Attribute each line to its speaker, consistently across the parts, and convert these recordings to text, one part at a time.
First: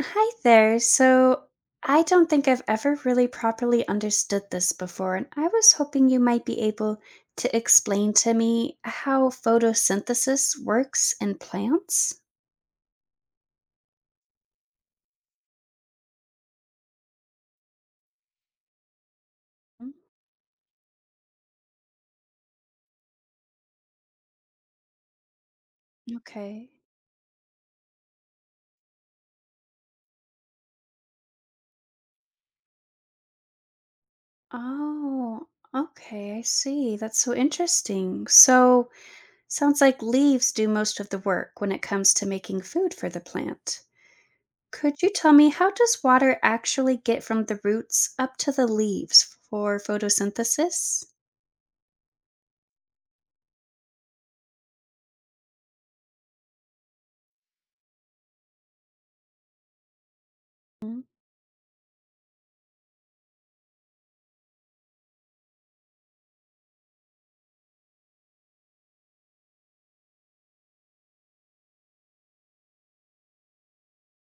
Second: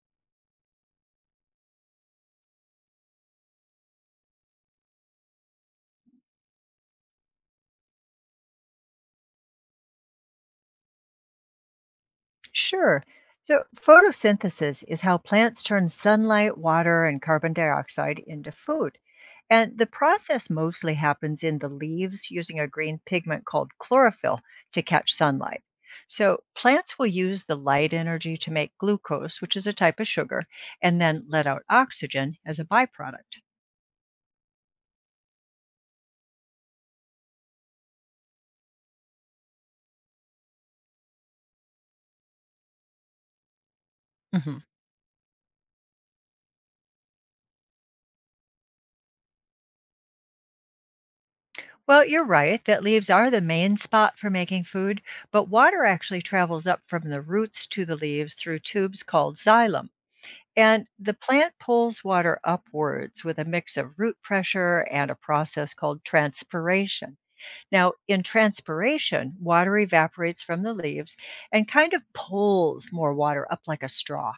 Speaker 1: Hi there. So, I don't think I've ever really properly understood this before, and I was hoping you might be able to explain to me how photosynthesis works in plants.
Speaker 2: Sure. So, photosynthesis is how plants turn sunlight, water, and carbon dioxide into food. And the
Speaker 1: Mm,
Speaker 2: process mostly happens in the leaves using a green pigment called chlorophyll to catch sunlight. So,
Speaker 1: Okay.
Speaker 2: plants will use the light energy to make glucose, which is a type of sugar, and then let out oxygen as a byproduct.
Speaker 1: Oh, okay. I see. That's so interesting. So, sounds like leaves do most of the work when it comes to making food for the plant.
Speaker 2: hmm
Speaker 1: Could you tell me, how does water actually get from the roots up to the leaves for photosynthesis?
Speaker 2: Well, you're right that leaves are the main spot for making food, but water actually travels up from the roots to the leaves through tubes called xylem. And
Speaker 1: Mm,
Speaker 2: the plant pulls water upwards with a mix of root pressure and a process called transpiration. Now, in transpiration, water evaporates from the leaves and kind of pulls more water up like a straw.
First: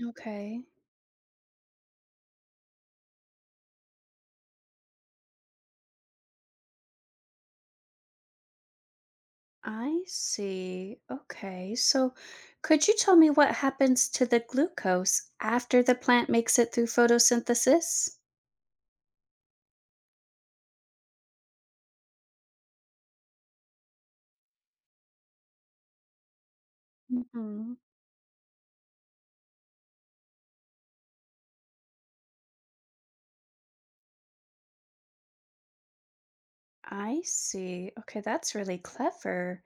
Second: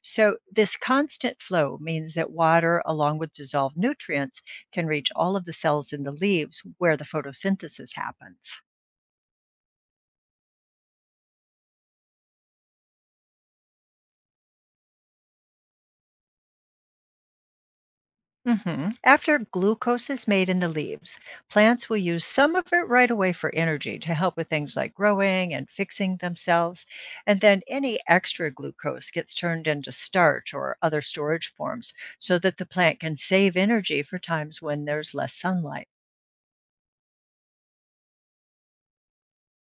Speaker 2: So,
Speaker 1: Okay,
Speaker 2: this constant flow means that water, along with dissolved nutrients, can reach all of the cells in the leaves where the photosynthesis happens.
Speaker 1: I see. Okay, so could you tell me what happens to the glucose after the plant makes it through photosynthesis?
Speaker 2: Mhm. After glucose is made in the leaves, plants will use some of it right away for energy to help with things like growing and fixing themselves. And then
Speaker 1: Hmm.
Speaker 2: any extra glucose gets turned into starch or other storage forms so that the plant can save energy for times when there's less sunlight.
Speaker 1: I see. Okay, that's really clever.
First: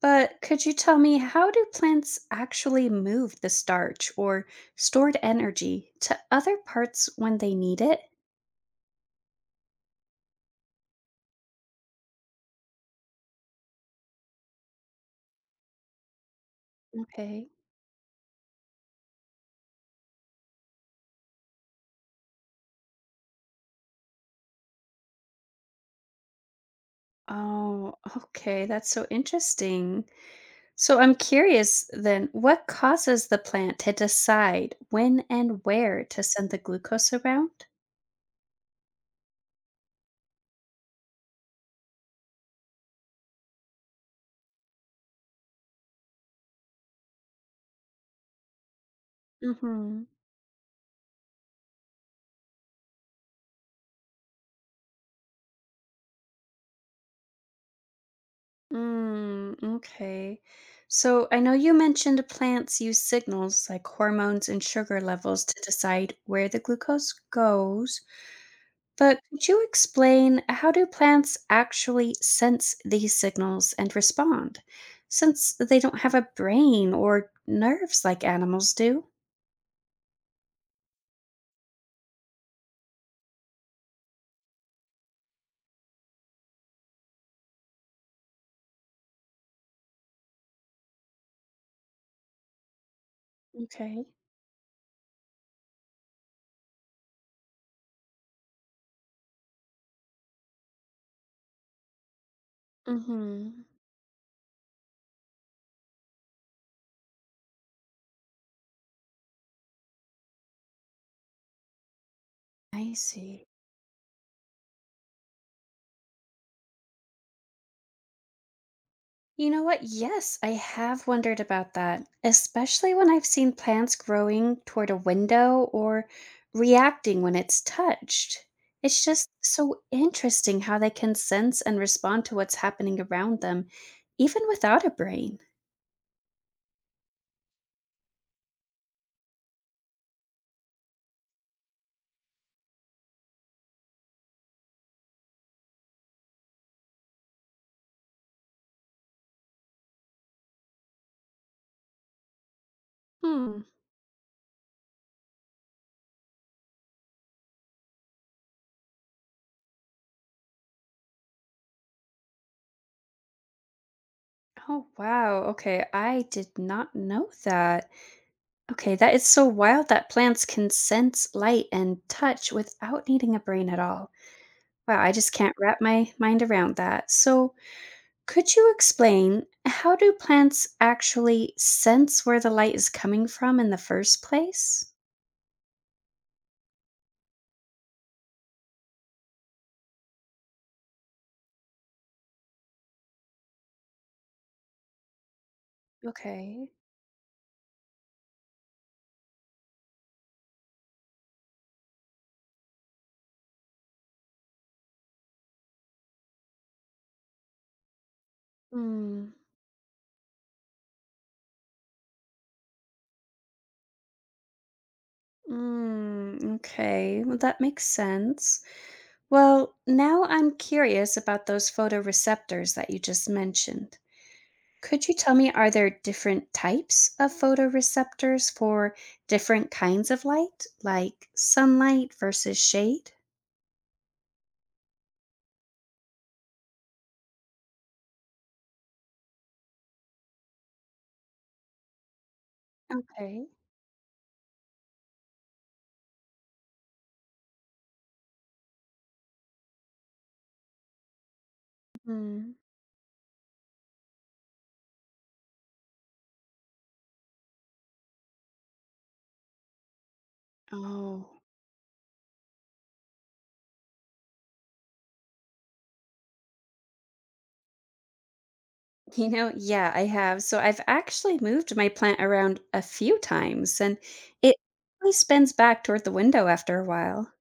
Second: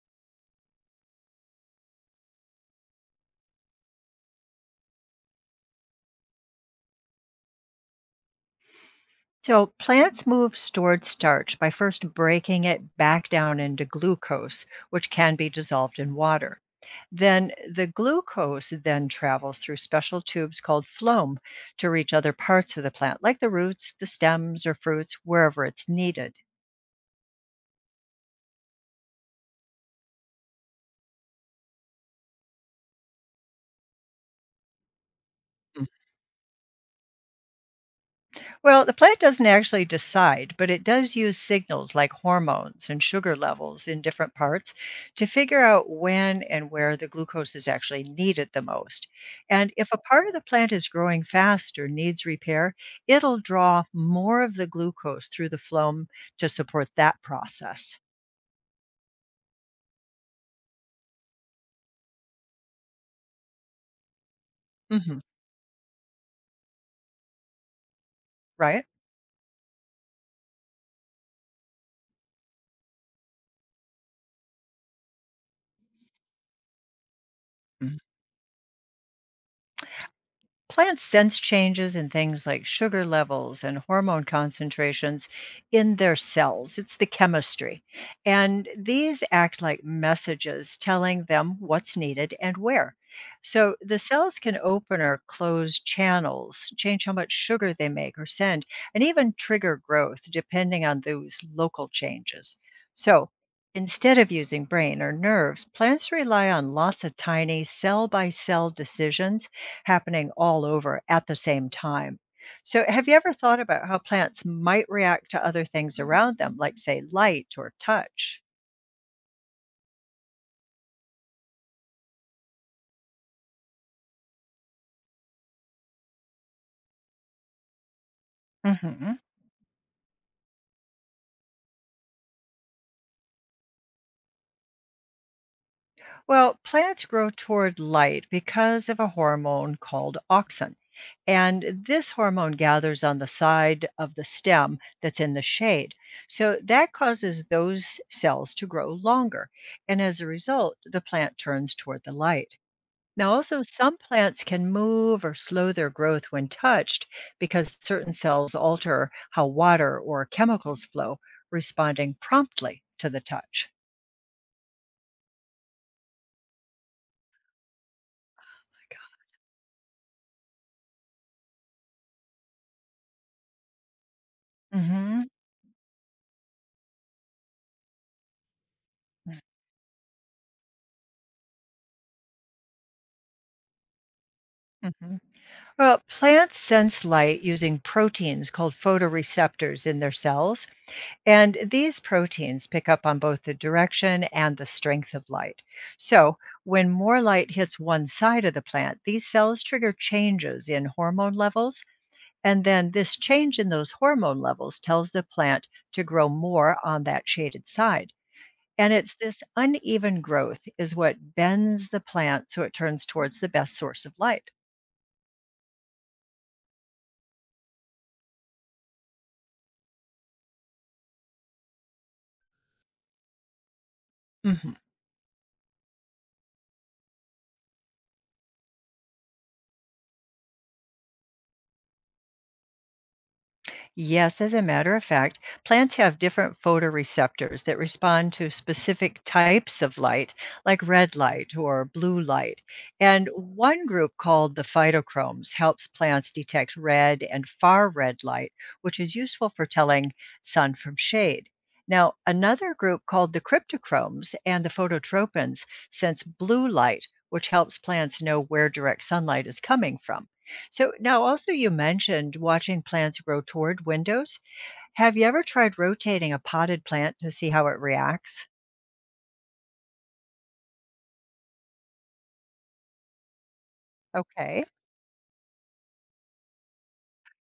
Speaker 1: But could you tell me, how do plants actually move the starch or stored energy to other parts when they need it?
Speaker 2: So, plants move stored starch by first breaking it back down into glucose, which can be dissolved in water.
Speaker 1: Okay.
Speaker 2: Then the glucose then travels through special tubes called phloem to reach other parts of the plant, like the roots, the stems, or fruits, wherever it's needed.
Speaker 1: Oh, okay, that's so interesting. So I'm curious then, what causes the plant to decide when and
Speaker 2: Mm.
Speaker 1: where to send the glucose around?
Speaker 2: Well, the plant doesn't actually decide, but it does use signals like hormones and sugar levels in different parts to figure out when and where the glucose is actually needed the most. And if a
Speaker 1: Mm-hmm.
Speaker 2: part of the plant is growing fast or needs repair, it'll draw more of the glucose through the phloem to support that process.
Speaker 1: Mm, okay. So I know you mentioned plants use signals like hormones and sugar levels to decide where the glucose goes,
Speaker 2: Right?
Speaker 1: but could you explain, how do plants actually sense these signals and respond, since they don't have a brain or
Speaker 2: Mhm.
Speaker 1: nerves like animals do?
Speaker 2: Plants sense changes in things like sugar levels and hormone concentrations in their cells. It's the chemistry. And these act like messages telling them what's needed and where. So the
Speaker 1: Okay.
Speaker 2: cells can open or close channels, change how much sugar they make or send, and even trigger growth depending on those local changes. So,
Speaker 1: Mm-hmm.
Speaker 2: instead of using brain or nerves, plants rely on lots of tiny cell by cell decisions happening all over at the same time. So,
Speaker 1: I
Speaker 2: have you ever
Speaker 1: see.
Speaker 2: thought about how plants might react to other things around them, like, say, light or touch?
Speaker 1: You know what? Yes, I have wondered about that, especially when I've seen plants growing toward a window or reacting when it's touched. It's
Speaker 2: hmm
Speaker 1: just so interesting how they can sense and respond to what's happening around them, even without a brain.
Speaker 2: Well, plants grow toward light because of a hormone called auxin. And this hormone gathers on the side of the stem that's in the shade. So that causes those cells to grow longer. And as a result, the plant turns toward the light. Now,
Speaker 1: Hmm.
Speaker 2: also, some plants can move or slow their growth when touched because certain cells alter how water or chemicals flow, responding promptly to the touch.
Speaker 1: Oh, wow. Okay. I did not know that. Okay. That is so wild that plants can sense light and touch without needing a brain at all. Wow. I
Speaker 2: hmm
Speaker 1: just can't wrap my mind around that. So, could you explain, how do plants actually sense where the light is coming from in the first place?
Speaker 2: hmm Well, plants sense light using proteins called photoreceptors in their cells, and these proteins pick up on both the direction and the strength of light. So,
Speaker 1: Okay.
Speaker 2: when more light hits one side of the plant, these cells trigger changes in hormone levels. And then this change in those hormone levels tells the plant to grow more on that shaded side. And it's
Speaker 1: Mm,
Speaker 2: this uneven growth is what bends the plant so it turns towards the best source of light.
Speaker 1: mm, okay. Well, that makes sense. Well, now I'm curious about those photoreceptors that you just mentioned. Could you tell me, are there different types of photoreceptors for different kinds of light, like sunlight versus shade?
Speaker 2: Yes, as a matter of fact, plants have different photoreceptors that respond to specific types of light, like red light or blue light. And
Speaker 1: Okay.
Speaker 2: one group called the phytochromes helps plants detect red and far red light, which is useful for telling sun from shade. Now,
Speaker 1: Mm.
Speaker 2: another group called the cryptochromes and the phototropins sense blue light, which helps plants know where direct sunlight is coming from. So now
Speaker 1: Oh.
Speaker 2: also you mentioned watching plants grow toward windows. Have you ever tried rotating a potted plant to see how it reacts?
Speaker 1: You know, yeah, I have. So I've actually moved my plant around a few times and it
Speaker 2: Okay.
Speaker 1: really spins back toward the window after a while.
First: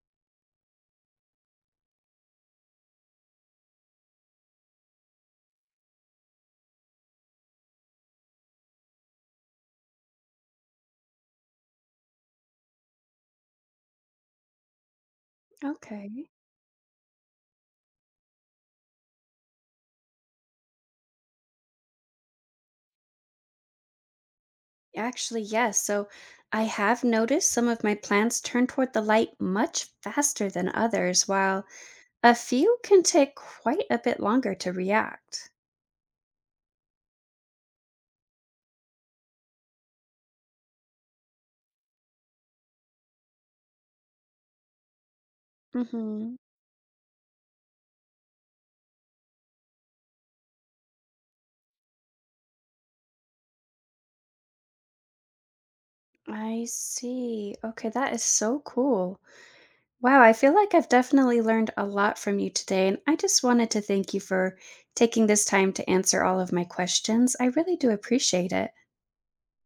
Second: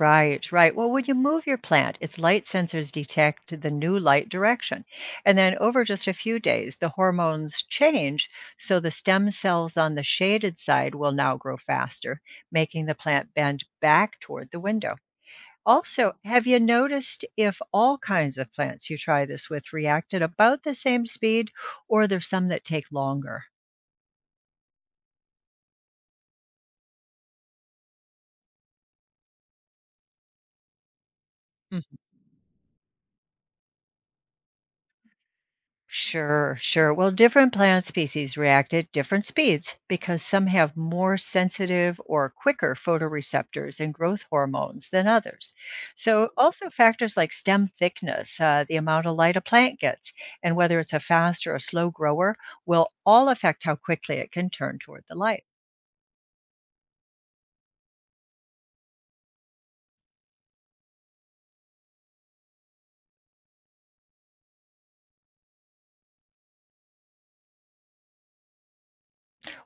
Speaker 2: Right, right. Well, when you move your plant, its light sensors detect the new light direction. And then over just a few days, the hormones change. So the stem cells on the shaded side will now grow faster, making the plant bend back toward the window. Also,
Speaker 1: Okay.
Speaker 2: have you noticed if all kinds of plants you try this with react at about the same speed, or there's some that take longer?
Speaker 1: Actually, yes. So I have noticed some of my plants turn toward the light much faster than others, while
Speaker 2: Mhm.
Speaker 1: a few can take quite a bit longer to react.
Speaker 2: Sure, sure. Well, different plant species react at different speeds because some have more sensitive or quicker photoreceptors and growth hormones than others. So,
Speaker 1: Mm-hmm.
Speaker 2: also factors like stem thickness, the amount of light a plant gets, and whether it's a fast or a slow grower will all affect how quickly it can turn toward the light.
Speaker 1: I see. Okay, that is so cool. Wow, I feel like I've definitely learned a lot from you today, and I just wanted to thank you for taking this time to answer all of my questions. I really do appreciate it.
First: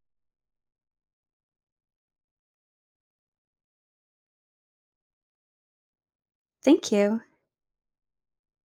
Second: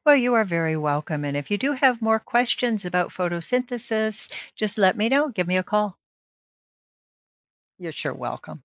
Speaker 2: Well, you are very welcome. And if you do have more questions about photosynthesis, just let me know. Give me a call.
Speaker 1: Thank you.
Speaker 2: You're sure welcome.